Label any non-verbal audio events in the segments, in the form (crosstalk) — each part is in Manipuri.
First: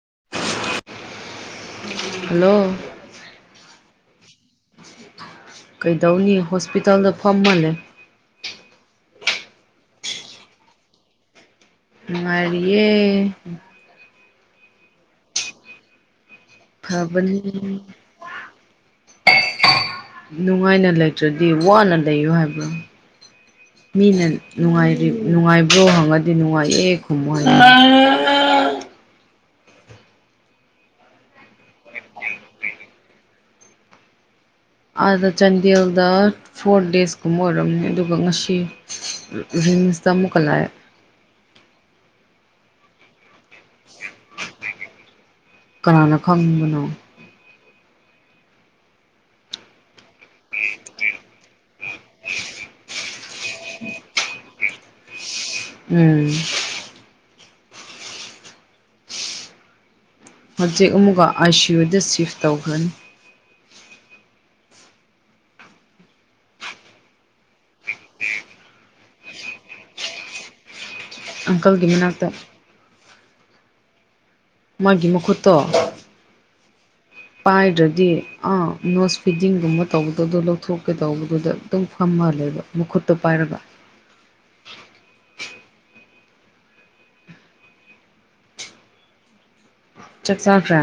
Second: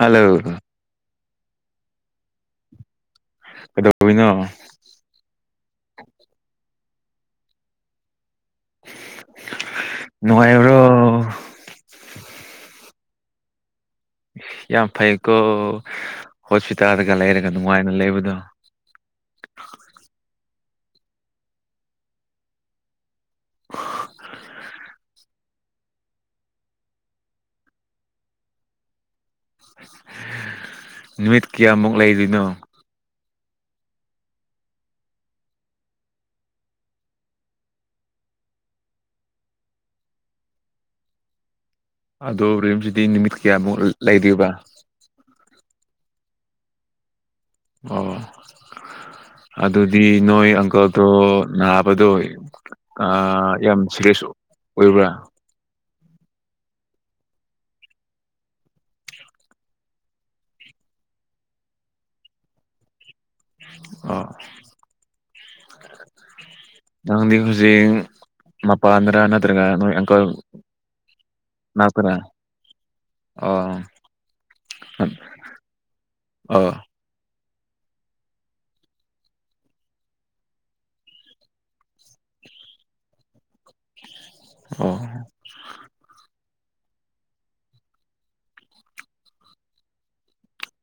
ꯍꯂꯣ ꯍꯂꯣ ꯀꯩꯗꯕꯤꯅꯣ ꯀꯩꯗꯧꯅꯤ ꯍꯣꯁꯄꯤꯇꯥꯜꯗ ꯐꯝꯃꯜꯂꯦ ꯅꯉꯥꯏꯕ꯭ꯔꯣ ꯃꯔꯤꯦ ꯌꯥꯝ ꯐꯥꯏꯀꯣ ꯍꯣꯁꯄꯤꯇꯥꯜꯗꯒ ꯐꯕꯅꯤ ꯂꯩꯔꯒ ꯅꯨꯡꯉꯥꯏꯅ ꯂꯩꯕꯗꯣ ꯅꯨꯡꯉꯥꯏꯅ ꯂꯩꯇ꯭ꯔꯗꯤ ꯋꯥꯅ ꯂꯩꯌꯨ ꯍꯥꯏꯕ꯭ꯔꯥ ꯃꯤꯅ ꯅꯨꯡꯉꯥꯏꯔꯤ ꯅꯨꯡꯉꯥꯏꯕ꯭ꯔꯣ ꯍꯪꯉꯗꯤ ꯅꯨꯡꯉꯥꯏꯌꯦ ꯈꯨꯝꯃꯨ ꯍꯥꯏꯅ ꯅꯨꯃꯤꯠ ꯀꯌꯥꯃꯨꯛ ꯂꯩꯗꯣꯏꯅꯣ ꯑꯥꯗ ꯆꯥꯟꯗꯦꯜꯗ ꯐꯣꯔ ꯗꯦꯖꯀꯨꯝꯕ ꯑꯣꯏꯔꯝꯅꯦ ꯑꯗꯨꯒ ꯉꯁꯤ ꯁꯇ ꯃꯣꯀꯜ ꯑꯗꯣ ꯔꯤꯁꯤꯗꯤ ꯅꯨꯃꯤꯠ ꯀꯌꯥꯃꯨꯛ ꯂꯩꯣꯏꯕ ꯀꯅꯥꯅ ꯈꯪꯕꯅꯣ ꯑꯣ ꯑꯗꯨꯗꯤ ꯅꯣꯏ ꯑꯪꯀꯜꯗꯣ ꯅꯥꯕꯗꯣ ꯑ ꯌꯥꯝ ꯁꯤꯦꯔꯤꯌꯁ ꯑꯣꯏꯕ꯭ꯔꯥ ꯎꯝ ꯍꯧꯖꯤꯛ ꯑꯃꯨꯛꯒ ꯑꯥꯏꯁꯤꯌꯣꯗ ꯁꯤꯐ ꯇꯧꯈ꯭ꯔꯅꯤ ꯑꯥ ꯅꯪꯗꯤ ꯍꯧꯖꯤꯛ ꯃꯄꯥꯟꯗꯔ ꯅꯠꯇ꯭ꯔꯒ ꯅꯣꯏ ꯑꯪꯀꯜ ꯑꯪꯀꯜꯒꯤ ꯅꯥꯛꯇꯔ ꯃꯅꯥꯛꯇ ꯑꯣ ꯃꯥꯒꯤ ꯃꯈꯨꯈꯨꯠꯇꯣ ꯑꯣ ꯄꯥꯏꯗ꯭ꯔꯗꯤ ꯑꯥ ꯅꯣꯁ ꯐꯤꯗꯤꯡꯒꯨꯝꯕ ꯇꯧꯕꯗꯗꯣ ꯂꯧꯊꯣꯛꯀꯦ ꯇꯧꯕꯗꯨꯗ ꯈꯤꯇꯪ ꯐꯝꯃ ꯂꯩꯕ ꯃꯈꯨꯠꯇꯣ ꯄꯥꯏꯔꯒ ꯑꯣ ꯆꯥꯛꯆꯥꯥꯈ꯭ꯔ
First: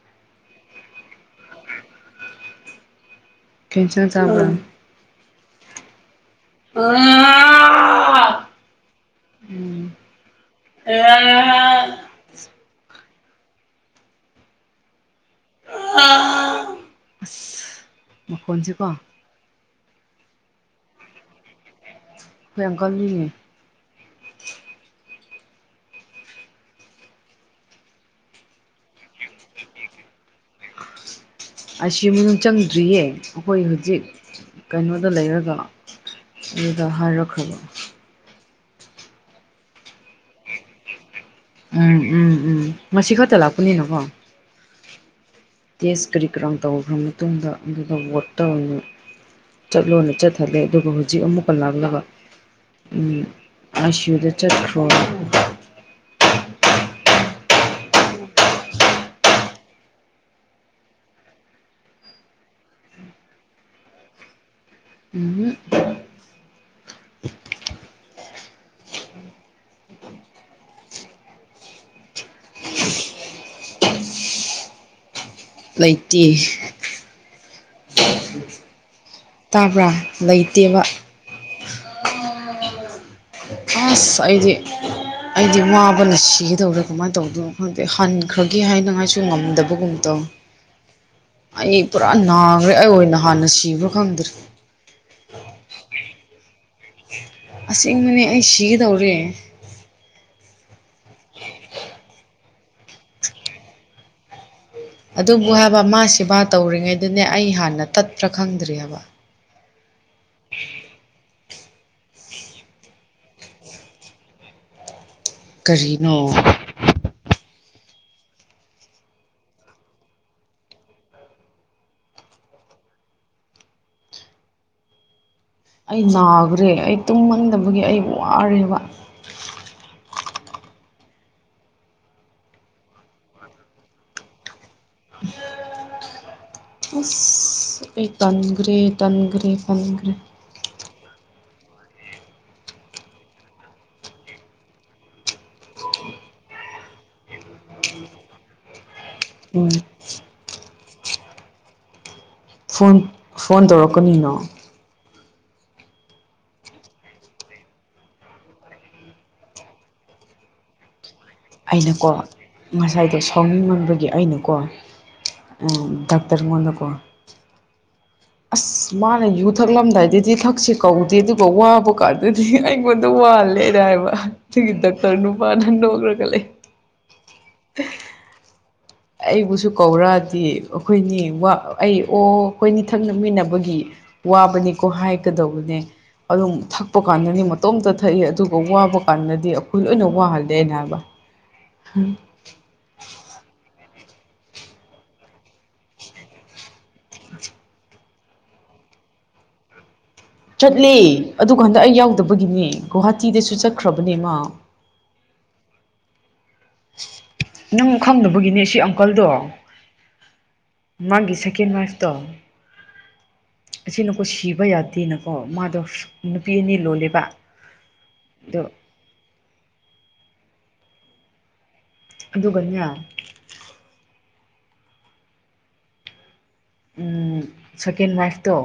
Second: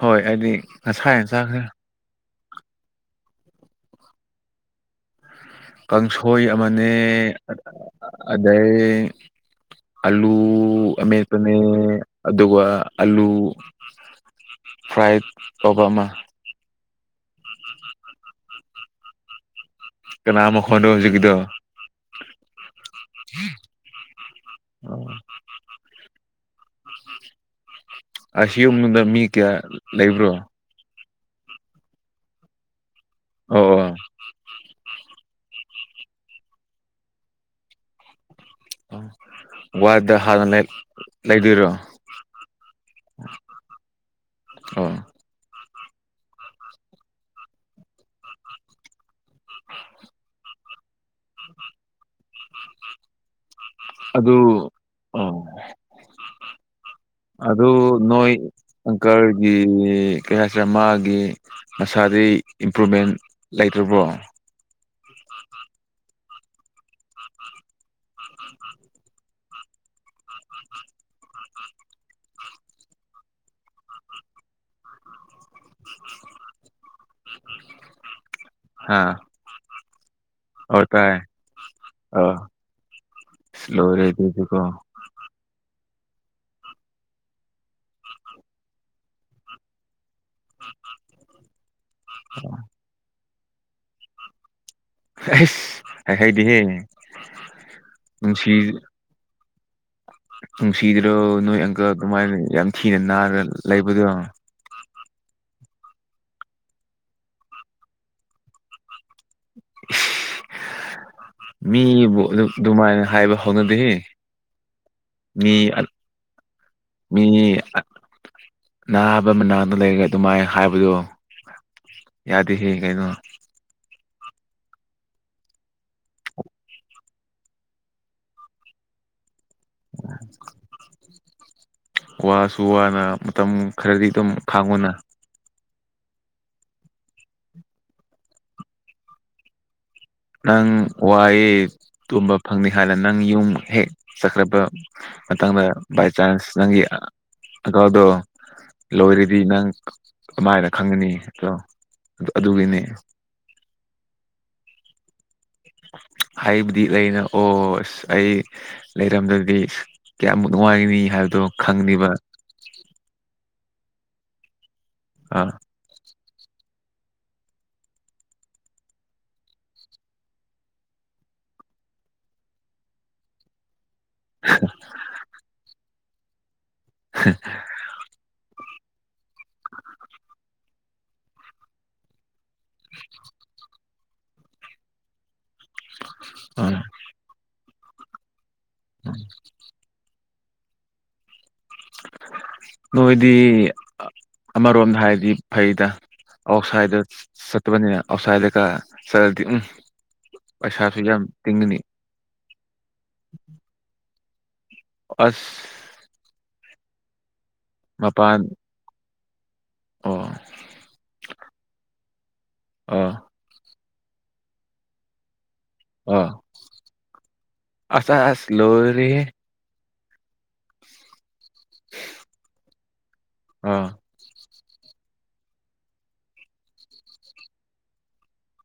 ꯍꯣꯏ ꯍꯥꯏꯗꯤ ꯉꯁꯥ ꯌꯦꯟ ꯆꯥꯈ꯭ꯔꯦ ꯀꯁꯤꯟ ꯆꯕ ꯀꯥꯡꯁꯣꯏ ꯑꯃꯅꯦ ꯎꯝ ꯑꯗꯩ ꯑꯂꯨ ꯑꯗꯨ ꯑꯃꯄꯅꯦ ꯑꯗꯨꯒ ꯑꯂꯨ ꯐ꯭ꯔꯥꯏꯠ ꯄꯕ ꯑꯃ ꯎ ꯃꯈꯣꯟꯁꯤꯦꯀꯣ ꯀꯅꯥꯃꯈꯣꯟꯗ ꯍꯧꯖꯤꯒꯗ ꯍꯣꯏ ꯑꯪꯀꯜꯒꯤꯅꯦ ꯍ ꯑ ꯁꯤꯌꯝꯗ ꯃꯤ ꯀꯌꯥ ꯂꯩ ꯂꯩꯕ꯭ꯔꯣ ꯑꯁꯤ ꯃꯅꯨꯡ ꯆꯪꯗ꯭ꯔꯤꯌꯦ ꯑꯩꯈꯣꯏ ꯑꯣ ꯍꯧꯖꯤꯛ ꯀꯩꯅꯣꯗ ꯂꯩꯔꯒ ꯑꯗꯨꯒ ꯍꯥꯏꯔꯛꯈ꯭ꯔꯕ ꯋꯥꯏꯗ ꯍꯥꯅ ꯎꯝ ꯎꯝ ꯎꯝ ꯃꯁꯤ ꯈꯛꯇ ꯂꯥꯛꯄꯅꯤꯅꯀꯣ ꯑꯣ ꯇꯦꯁ ꯀꯔꯤ ꯀꯔ ꯇꯧꯈ꯭ꯔ ꯃꯇꯨꯡꯗ ꯑꯗꯨꯗ ꯇꯧꯔꯅꯨ ꯆꯠꯂꯣꯅ ꯆꯠꯊꯜꯂꯦ ꯑꯗꯨꯒ ꯍꯧꯖꯤ ꯍꯧꯛ ꯑꯃꯨꯛ ꯀꯜꯂꯥꯛꯂꯕ ꯑꯥꯏ ꯁꯤꯌꯨꯗ ꯆꯠꯈ꯭ꯔꯣ ꯎ ꯍ ꯑꯗꯨ ꯅꯣꯏ ꯑꯪꯀꯔꯒꯤ ꯀꯩ ꯍꯥꯏꯁꯤꯔꯦ ꯃꯥꯒꯤ ꯃꯁꯥꯗꯤ ꯏꯝꯄ꯭ꯔꯨꯚꯃꯦꯟ ꯂꯩꯇ꯭ꯔꯕ꯭ꯔꯣ ꯎꯝ ꯑ (unintelligible) ꯂꯩꯇꯦ ꯍꯥꯥ ꯇꯥꯕ꯭ꯔꯥ ꯂꯩꯇꯦꯕ ꯑ ꯂꯣꯏꯔꯦ ꯐꯥꯁ ꯑꯩꯗꯤ ꯑꯗꯨꯗꯤꯀꯣ ꯑꯩꯗꯤꯃ ꯑꯩꯈꯅ ꯁꯤꯒꯦꯗꯧꯔꯦ ꯀꯃꯥꯏꯅ ꯇꯧꯗꯅꯣ ꯈꯪꯗꯦ ꯍꯟꯈ꯭ꯔꯒꯦ ꯍꯥꯏꯅꯉꯥꯏꯁꯨ ꯉꯝꯗꯕꯒꯨꯝꯕ ꯇꯧ ꯑꯩ ꯄꯨꯔꯥ ꯅꯥꯈ꯭ꯔꯦ ꯑꯩ ꯑꯣꯏꯅ ꯍꯥꯟꯅ ꯁꯤꯕ꯭ꯔꯥ ꯈꯪꯗ꯭ꯔꯦ ꯑꯁ ꯍꯥꯏ ꯍꯥꯏꯗꯤꯍꯦ ꯑꯁꯦꯡꯕꯅꯦ ꯑꯩ ꯁꯤꯒꯗꯧꯔꯤꯦ ꯅꯨꯡꯁꯤꯗ꯭ꯔꯣ ꯅꯣꯏ ꯑꯪꯀ ꯑꯗꯨꯃꯥꯏꯅ ꯌꯥꯝ ꯊꯤꯅ ꯅꯥꯔ ꯂꯩꯕꯗꯣ ꯑꯗꯨꯕꯨ ꯍꯥꯏꯕ ꯃꯥ ꯁꯦꯕꯥ ꯇꯧꯔꯤꯉꯩꯗꯅꯦ ꯑꯩ ꯍꯥꯟꯅ ꯇꯠꯄ꯭ꯔꯥ ꯈꯪꯗ꯭ꯔꯤ ꯍꯥꯏꯕ (unintelligible) ꯃꯤꯕꯨ ꯑꯗꯨꯃꯥꯏꯅ ꯍꯥꯏꯕ ꯍꯧꯅꯗꯦ ꯃꯤ ꯀꯔꯤꯅꯣ ꯃꯤ ꯅꯅꯥꯕ ꯃꯅꯥꯗ ꯂꯩꯔꯦ ꯑꯗꯨꯃꯥꯏ ꯍꯥꯏꯕꯗꯣ ꯌꯥꯗꯦ ꯍꯦꯒꯥꯏꯩꯅꯣ ꯑꯩ ꯅꯥꯈ꯭ꯔꯦ ꯑꯩ ꯇꯨꯝꯃꯟꯗꯕꯒꯤ ꯑꯩ ꯋꯥꯔꯦꯕ ꯋꯥꯁꯨ ꯋꯥꯅ ꯃꯇꯝ ꯈꯔꯗꯤ ꯑꯗꯨꯝ ꯐꯥꯡꯉꯨꯅ ꯑ ꯑꯩ ꯇꯟꯒ꯭ꯔꯦ ꯇꯟꯒ꯭ꯔꯦ ꯇꯟꯒ꯭ꯔꯦ ꯅꯪ ꯋꯥꯑ ꯇꯨꯝꯕ ꯐꯪꯅꯤ ꯍꯥꯏꯅ ꯅꯪ ꯌꯨꯝ ꯍꯦꯛ ꯆꯠꯈ꯭ꯔꯕ ꯃꯪꯗ ꯏ ꯆꯥꯟꯁ ꯅꯪꯒꯤꯥꯎꯗꯣ ꯂꯣꯏꯔꯗꯤ ꯅꯪ ꯎꯝ ꯀꯃꯥꯏꯅ ꯈꯪꯒꯅꯤ ꯑꯗꯣ ꯑꯗꯨꯒꯤꯅꯤ ꯐꯣꯟ ꯐꯣꯟ ꯇꯧꯔꯛꯀꯅꯤꯅꯣ ꯍꯥꯏꯕꯨꯗꯤ ꯂꯩꯅ ꯑꯣ ꯑꯁ ꯑꯩ ꯂꯩꯔꯝꯗꯕꯗꯤ ꯀꯌꯥꯅꯨꯡꯉꯥꯏ ꯃꯤ ꯍꯥꯏ ꯑꯩꯅꯀꯣ ꯉꯁꯥꯏꯗꯣ ꯁꯥꯎꯅꯤꯡ ꯉꯕꯒꯤ ꯑꯩꯅꯀꯣ ꯑꯥ ꯇꯔꯃꯣꯟꯅꯀꯣ (unintelligible) (inaudible) ꯑꯁ ꯃꯥꯅ ꯌꯨ ꯊꯛꯂꯝꯗꯥꯏꯗꯗꯤ ꯊꯛꯁꯦ ꯀꯧꯗꯦ ꯑꯗꯨꯒ ꯋꯥꯕ ꯀꯥꯟꯗꯗꯤ ꯑꯩꯉꯣꯟꯗ ꯋꯥꯜꯂꯦꯅ ꯍꯥꯏꯕ ꯁꯤꯒꯤ ꯗꯇꯔ ꯅꯨꯄꯥ ꯅꯅ ꯑꯣꯏꯈ꯭ꯔꯒ ꯂꯩ (unintelligible) (inaudible) ꯑꯩꯕꯨꯁꯨ ꯀꯧꯔꯛꯗꯤ ꯑꯩꯈꯣꯏꯅꯤ ꯑꯩ ꯑꯣ ꯑꯩꯈꯣꯏꯅꯤꯊꯛ ꯅꯛꯃꯤꯟꯅꯕꯒꯤ ꯋꯥꯕꯅꯤꯀꯣ ꯍꯥꯏꯒꯗꯧꯕ ꯎꯝ ꯊꯛꯄ ꯀ ꯃꯇꯣꯝꯇ ꯊꯛꯏ ꯑꯗꯨꯒ ꯋꯥꯕ ꯎꯝ ꯀꯥꯟꯗꯗꯤ ꯑꯩꯈꯣꯏ ꯂꯣꯏꯅ ꯋꯥ ꯍꯜꯗꯦ ꯕ ꯅꯣꯏꯗꯤ ꯑꯃꯔꯣꯝꯗ ꯍꯥꯏꯔꯗꯤ ꯐꯩꯗ ꯑꯣ ꯑꯁꯗ ꯁꯠꯕꯅꯤ ꯑꯁꯥꯏꯗ ꯀ ꯁꯗꯤ ꯎꯝ ꯆꯠꯂꯦ ꯄꯩꯁꯥꯁꯨ ꯌꯥꯝ ꯑꯗꯨ ꯇꯤꯡꯒꯅꯤ ꯀꯥꯟꯗ ꯑꯩ ꯌꯥꯎꯗꯕꯒꯤꯅꯦ ꯒꯨꯍꯥꯇꯤꯗꯁꯨ ꯆꯠꯈ꯭ꯔꯕꯅꯦꯃ ꯑꯁ ꯅꯪ ꯃꯄꯥꯟ ꯈꯪꯗꯕꯒꯤꯅꯦ ꯁꯤ ꯑꯪꯀꯜꯗꯣ ꯑꯣ ꯃꯥꯒꯤ ꯁꯦꯀꯦꯟ ꯃꯔꯁ ꯠꯇꯣꯡ ꯑ ꯑꯁꯤꯅꯀꯣ ꯁꯤꯕ ꯌꯥꯗꯦꯅꯀꯣ ꯃꯥ ꯑꯗꯣ ꯑꯥ ꯅꯨꯄꯤ ꯑꯅꯤ ꯂꯣꯜꯂꯕ ꯑꯁ ꯑꯁ ꯑꯗꯣ ꯂꯣꯏꯔꯦꯍꯦ ꯑꯗꯨ ꯀꯅ ꯑꯥ ꯎꯝ ꯁꯀꯦꯟ ꯋꯥꯏꯐꯇꯣ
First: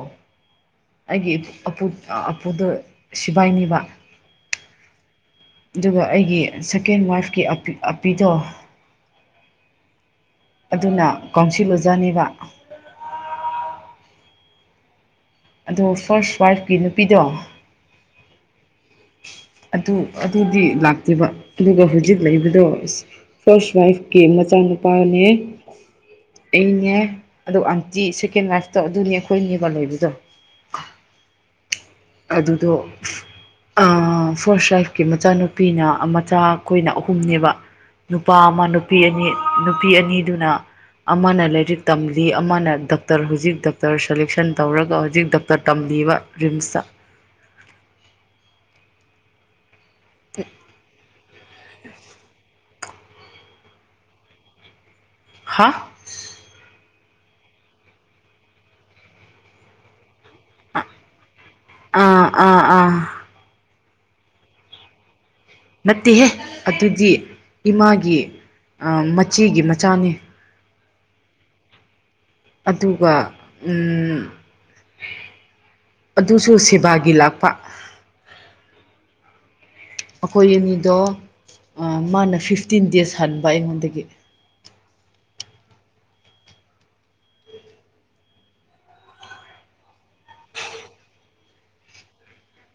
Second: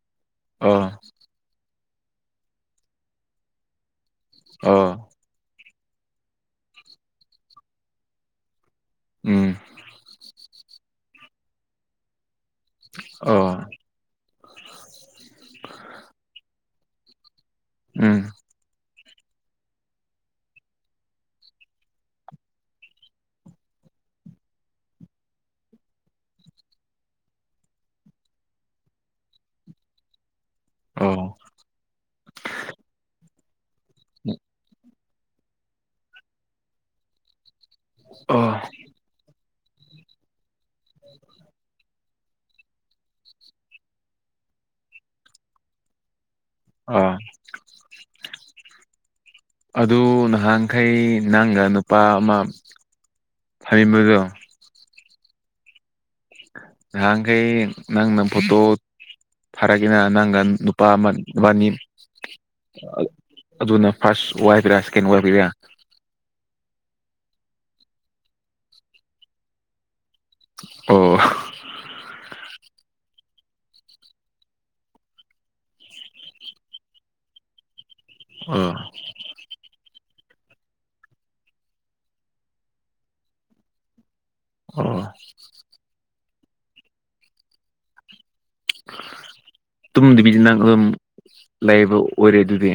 ꯑꯥ ꯑꯄꯨꯗ ꯁꯤꯕꯥꯏꯅꯤꯕ ꯑꯥ ꯑꯗꯨꯒ ꯑꯩꯒꯤ ꯁꯦꯀꯦꯟ ꯋꯥꯏꯐꯀꯤ ꯑꯄꯤꯗꯣ ꯎꯝ ꯑꯗꯨꯅ ꯀꯥꯎꯁꯤꯜ ꯑꯣꯖꯥꯅꯦꯕ ꯑꯣ ꯑꯗꯣ ꯐꯥꯔꯁ ꯋꯥꯏꯐꯀꯤ ꯅꯨꯄꯤꯗꯣ ꯎꯝ ꯑꯗꯨ ꯑꯗꯨꯗꯤ ꯂꯥꯛꯇꯦꯕ ꯑꯗꯨꯒ ꯍꯧꯖꯤꯛ ꯂꯩꯕꯗꯣ ꯐꯥꯔꯁ ꯋꯥꯏꯐꯀꯤ ꯆꯥꯟꯨ ꯄꯑꯣꯅꯦ ꯑꯩꯅꯦ ꯑꯗꯣ ꯑꯟꯇꯤ ꯁꯦꯀꯦꯟ ꯂꯥꯏꯐꯇꯣ ꯑꯗꯨꯅꯦ ꯑꯩꯈꯣꯏꯅꯦꯕ ꯂꯩꯕꯗꯣ ꯑꯣ ꯑꯗꯨꯗꯣ ꯐꯣꯔꯥꯏꯐ ꯀ ꯃꯆꯥꯅꯨꯄꯤꯅ ꯃꯆꯥ ꯑꯩꯈꯣꯏꯅ ꯑꯍꯨꯝꯅꯦꯕ ꯅꯨꯄꯥ ꯑꯣ ꯑꯃ ꯅꯨꯄꯤ ꯑꯅꯤ ꯅꯨꯄꯤ ꯑꯅꯤꯗꯨꯅ ꯑꯃꯅ ꯂꯥꯏꯔꯤꯛ ꯇꯝꯂꯤ ꯑꯃꯅ ꯗꯣꯛꯇꯔ ꯍꯧꯖꯤꯛ ꯗꯣꯛꯇꯔ ꯁꯦꯂꯦꯛꯁꯟ ꯇꯧꯔꯒ ꯍꯧꯖꯤꯛ ꯗꯣꯛꯇꯔ ꯇꯝꯂꯤꯕ ꯔꯤꯝꯁꯇ ꯑꯣ ꯑꯗꯨ ꯅꯍꯥꯟꯈꯩ ꯅꯪꯒ ꯅꯨꯄꯥ ꯑꯃ ꯐꯩꯃꯗꯣ ꯍꯥ ꯉꯍꯈꯩ ꯅꯪꯅ ꯐꯣꯇꯣ ꯐꯔꯥꯀꯤ ꯅ ꯅꯒꯥꯜ ꯅꯨꯄꯥ ꯑꯃ ꯅꯨꯕꯥꯅꯤ ꯑꯥ ꯑꯥ ꯑꯥ ꯑꯗꯨꯅ ꯐꯥꯔꯁ ꯋꯥꯏꯐꯔ ꯁꯦꯀꯦꯟ ꯋꯥꯏꯐꯥ ꯅꯠꯇꯦꯍꯦ ꯑꯗꯨꯗꯤ ꯏꯃꯥꯒꯤ ꯃꯆꯦꯒꯤ ꯃꯆꯥꯅꯤ ꯑꯣ ꯑꯗꯨꯒ ꯑꯗꯨꯁꯨ ꯁꯦꯕꯥꯒꯤ ꯂꯥꯛꯄ ꯑꯣ ꯑꯩꯈꯣꯏ ꯑꯅꯤꯗꯣ ꯃꯥꯅ ꯐꯤꯐꯇꯤꯟ ꯗꯦꯖ ꯍꯟꯕ ꯑꯩꯉꯣꯟꯗꯒꯤ ꯑꯣ ꯇꯨꯝꯗꯕꯤꯗꯤ ꯅꯪ ꯑꯗꯨꯝ ꯂꯩꯕ ꯑꯣꯏꯔꯦ ꯑꯗꯨꯗꯤ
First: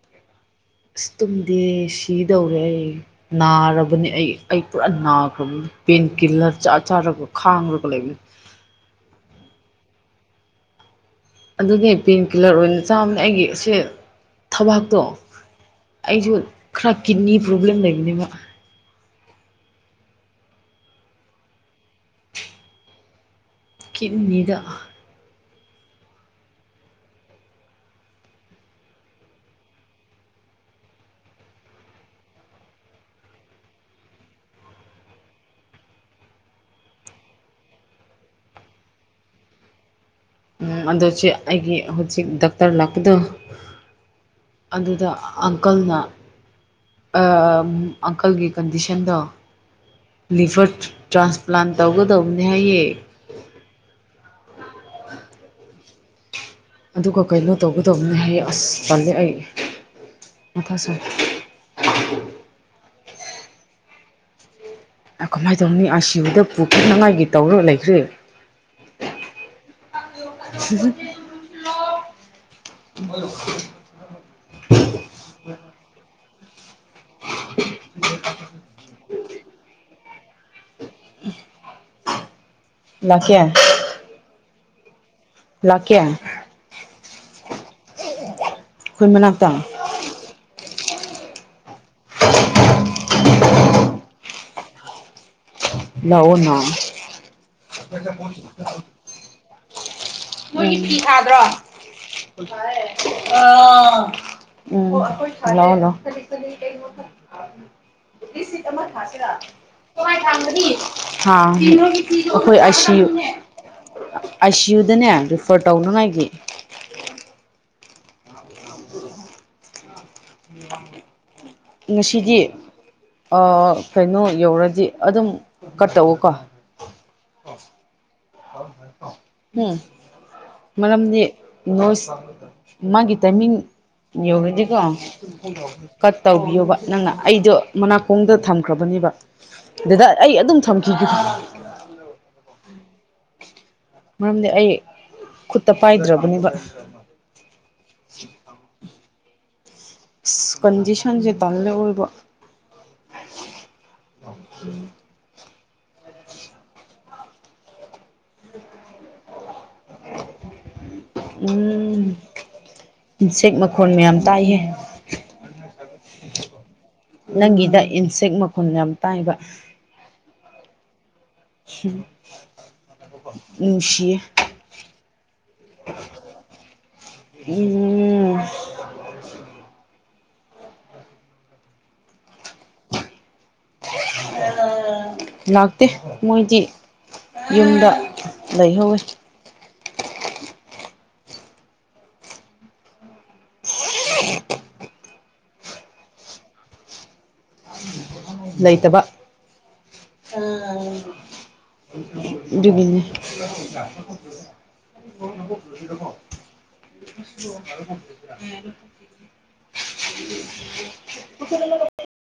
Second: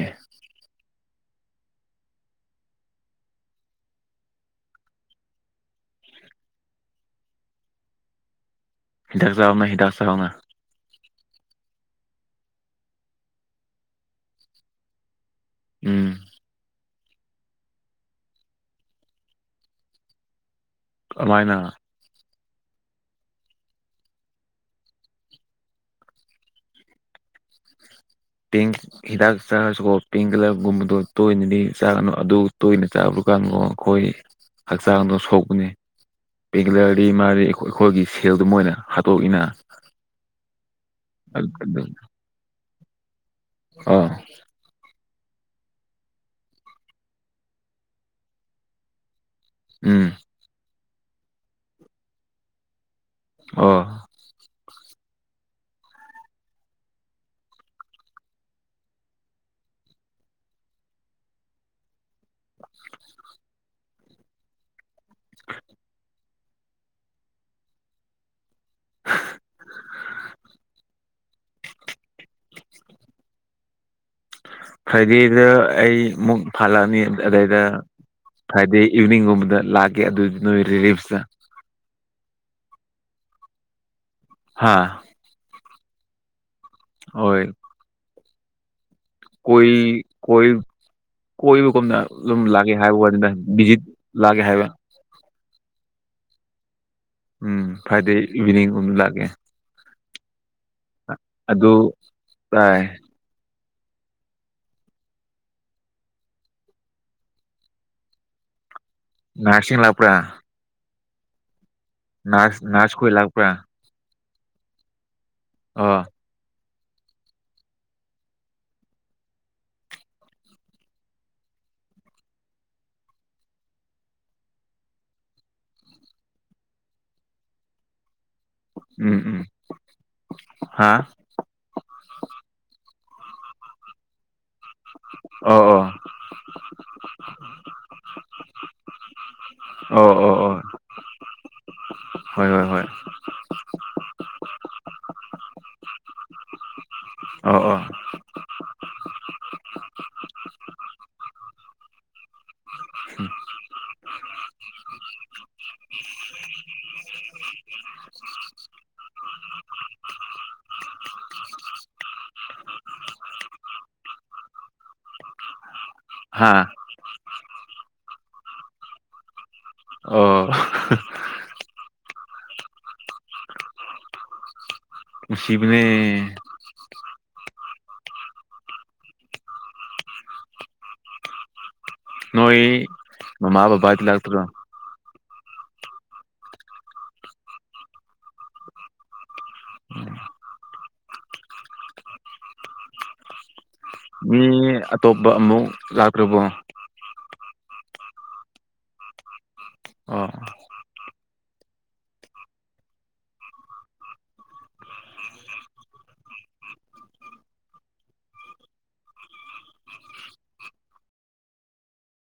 ꯑꯁ ꯇꯨꯝꯗꯤ ꯁꯤꯗꯧꯔꯦ ꯑꯩ ꯅꯥꯔꯕꯅꯤ ꯑꯩ ꯑꯩ ꯄꯨꯔꯥ ꯅꯥꯈ꯭ꯔꯕꯅꯤ ꯄꯦꯟ ꯀꯤꯜꯂꯔ ꯆꯥ ꯆꯥꯔꯒ ꯈꯥꯡꯉꯒ ꯂꯩꯕ ꯍꯤꯗꯥꯛ ꯆꯅ ꯍꯤꯗꯥꯛ ꯆꯧꯅ ꯑꯗꯨꯅꯦ ꯄꯦꯟꯀꯤꯤꯜꯂꯔ ꯑꯣꯏꯅ ꯆꯥꯕꯅꯦ ꯑꯩꯒꯤ ꯁꯦ ꯊꯕꯥꯛꯇꯣ ꯎꯝ ꯑꯩꯁꯨ ꯈꯔ ꯀꯤꯠꯅꯤ ꯄ꯭ꯔꯣꯕ꯭ꯂꯦꯝ ꯂꯩꯅꯦꯕ ꯑꯗꯨꯃꯥꯏꯅ ꯀꯅꯤꯒ ꯄꯤꯡ ꯍꯤꯗꯥꯛ ꯆꯥꯔꯁꯨꯀꯣ ꯄꯤꯡ ꯀꯂꯔꯒꯨꯝꯕꯗꯣ ꯇꯣꯏꯅꯗꯤ ꯆꯥꯒꯅꯨ ꯑꯗꯨ ꯇꯣꯏꯅ ꯆꯥꯕ꯭ꯔ ꯗꯨꯀꯥꯟꯗꯣ ꯑꯩꯈꯣꯏ ꯍꯛꯆꯥꯡꯗꯣ ꯁꯣꯛꯄꯅꯤ ꯕꯦꯡꯒꯂꯔꯤ ꯃꯥꯔꯤ ꯑꯩꯈꯣꯏꯒꯤ ꯁꯦꯜꯗ ꯃꯣꯏꯅ ꯍꯥꯠꯇꯣꯛꯏꯅ ꯎꯝ ꯑꯗꯣ ꯁꯤ ꯑꯩꯒꯤ ꯍꯧꯖꯤꯛ ꯗꯥꯛꯇꯔ ꯂꯥꯛꯄꯗꯣ ꯑꯥ ꯑꯗꯨꯗ ꯑꯪꯀꯜꯅ ꯑꯪꯀꯜꯒꯤ ꯀꯟꯗꯤꯁꯟꯗꯣ ꯎꯝ ꯂꯤꯚꯔ ꯇ꯭ꯔꯥꯟꯁꯄ꯭ꯂꯥꯟ ꯇꯧꯒꯗꯧꯕꯅꯦ ꯍꯥꯏꯌꯦꯦ ꯑꯣ (inaudible) ꯑꯗꯨꯒ ꯀꯩꯅꯣ ꯇꯧꯒꯗꯕꯅꯍꯦ ꯑꯁ ꯄꯜꯂꯦ ꯑꯩ ꯃꯊꯥꯥꯁꯠ ꯀꯃꯥꯏꯅ ꯇꯧꯅꯤ ꯑꯁꯤꯕꯨꯗ ꯄꯨꯈꯛꯅꯉꯥꯏꯒꯤ ꯇꯧꯔꯣ ꯂꯩꯈ꯭ꯔꯦ (inaudible) ꯐ꯭ꯔꯥꯏꯗꯦꯗ ꯑꯩ ꯑꯃꯨꯛ ꯐꯜꯂꯛꯑꯅꯤ ꯑꯗꯩꯗ ꯍꯥꯏꯗꯤ ꯏꯚꯅꯤꯡꯒꯨꯝꯕꯗ ꯂꯥꯛꯀꯦ ꯑꯗꯨꯗꯤ ꯅꯣꯏ ꯔꯤꯂꯤꯞꯁꯇ ꯂꯥꯛ ꯀꯌꯥ ꯍꯥꯥ ꯂꯀꯦ ꯍꯣꯏ (inaudible) ꯃꯅꯥꯛꯇ ꯀꯣꯏ ꯀꯣꯏ ꯀꯣꯏꯕꯨ ꯀꯅ ꯑꯗꯨ ꯂꯦ ꯍꯥꯏꯕ ꯋꯥꯅꯤ ꯕꯤꯖꯤ ꯂꯒꯦ ꯍꯥꯏꯕ ꯂꯎꯅ ꯎꯝ ꯐꯥꯏꯗꯦ ꯏꯚꯅꯤꯡ ꯂꯥꯛꯑꯒꯦ ꯃꯣꯏꯒꯤ ꯐꯤ ꯊꯥꯗ꯭ꯔꯣ ꯇꯥꯏ ꯑ ꯎꯝꯉꯅꯣ ꯅꯔꯁꯁꯤꯡ ꯍꯥꯥ ꯅꯅꯥꯆ ꯅꯅꯥꯆꯈ ꯂꯥꯛꯄ ꯑꯥꯏꯁꯤꯌꯨꯗꯅꯦ ꯔꯤꯐꯔ ꯇꯧꯅꯉꯥꯏꯒꯤ (inaudible) ꯉꯁꯤꯗꯤ ꯑ ꯀꯩꯅꯣ ꯌꯧꯔꯗꯤ ꯑꯗꯨꯝ ꯀꯠꯇꯋꯀꯣ ꯎꯝ ꯍꯥ ꯃꯔꯝꯗꯤ ꯅꯣꯏ ꯃꯥꯒꯤ ꯇꯥꯏꯃꯤꯡ ꯌꯧꯔꯗꯤꯀꯣ ꯑꯣ ꯑꯣ ꯀꯠ ꯇꯧꯕꯤꯌꯣꯕ ꯅꯪꯅ ꯑꯩꯗꯣ ꯃꯅꯥꯀꯣꯡꯗ ꯊꯝꯈ꯭ꯔꯕꯅꯦꯕ ꯗꯗꯥ ꯑꯣ ꯑꯩ ꯑꯣ ꯑꯣ ꯑꯗꯨꯝ ꯊꯝꯈꯤꯈꯤꯕ (inaudible) ꯍꯣꯏ ꯍꯣꯏ ꯍꯣꯏ ꯃꯔꯝꯗꯤ ꯑꯩ ꯈꯨꯠꯇ ꯄꯥꯏꯗ꯭ꯔꯕꯅꯦꯕ ꯑꯣ ꯑ ꯀꯟꯗꯤꯁꯟꯁꯦ ꯇꯜꯦ ꯑꯣꯏꯕ (unintelligible) (unintelligible) ꯎꯝ ꯎꯆꯦꯛ ꯃꯈꯣꯟ ꯃꯌꯥꯝ ꯇꯥꯛꯍꯦ ꯍꯥ ꯅꯪꯒꯤꯗ ꯏꯟꯁꯦꯛ ꯃꯈꯨꯜ ꯌꯥꯝ ꯇꯥꯏꯕ ꯑꯣ ꯅꯨꯡꯁꯤ ꯁꯤꯕꯅꯦ ꯎꯝ ꯅꯣꯣꯏ ꯃꯃꯕꯕꯥ ꯂꯥꯛꯇꯗ ꯂꯥꯛꯇꯦ ꯃꯣꯏꯗꯤ ꯌꯨꯝꯗ ꯂꯩꯍꯧꯋꯤ ꯃꯤ ꯑꯇꯣꯞꯄ ꯑꯃꯨꯛ ꯂꯥꯛꯈ꯭ꯔꯕꯣ ꯂꯩꯩꯇꯕ ꯑꯣ ꯒꯂꯤꯅꯦ (unintelligible) (unintelligible)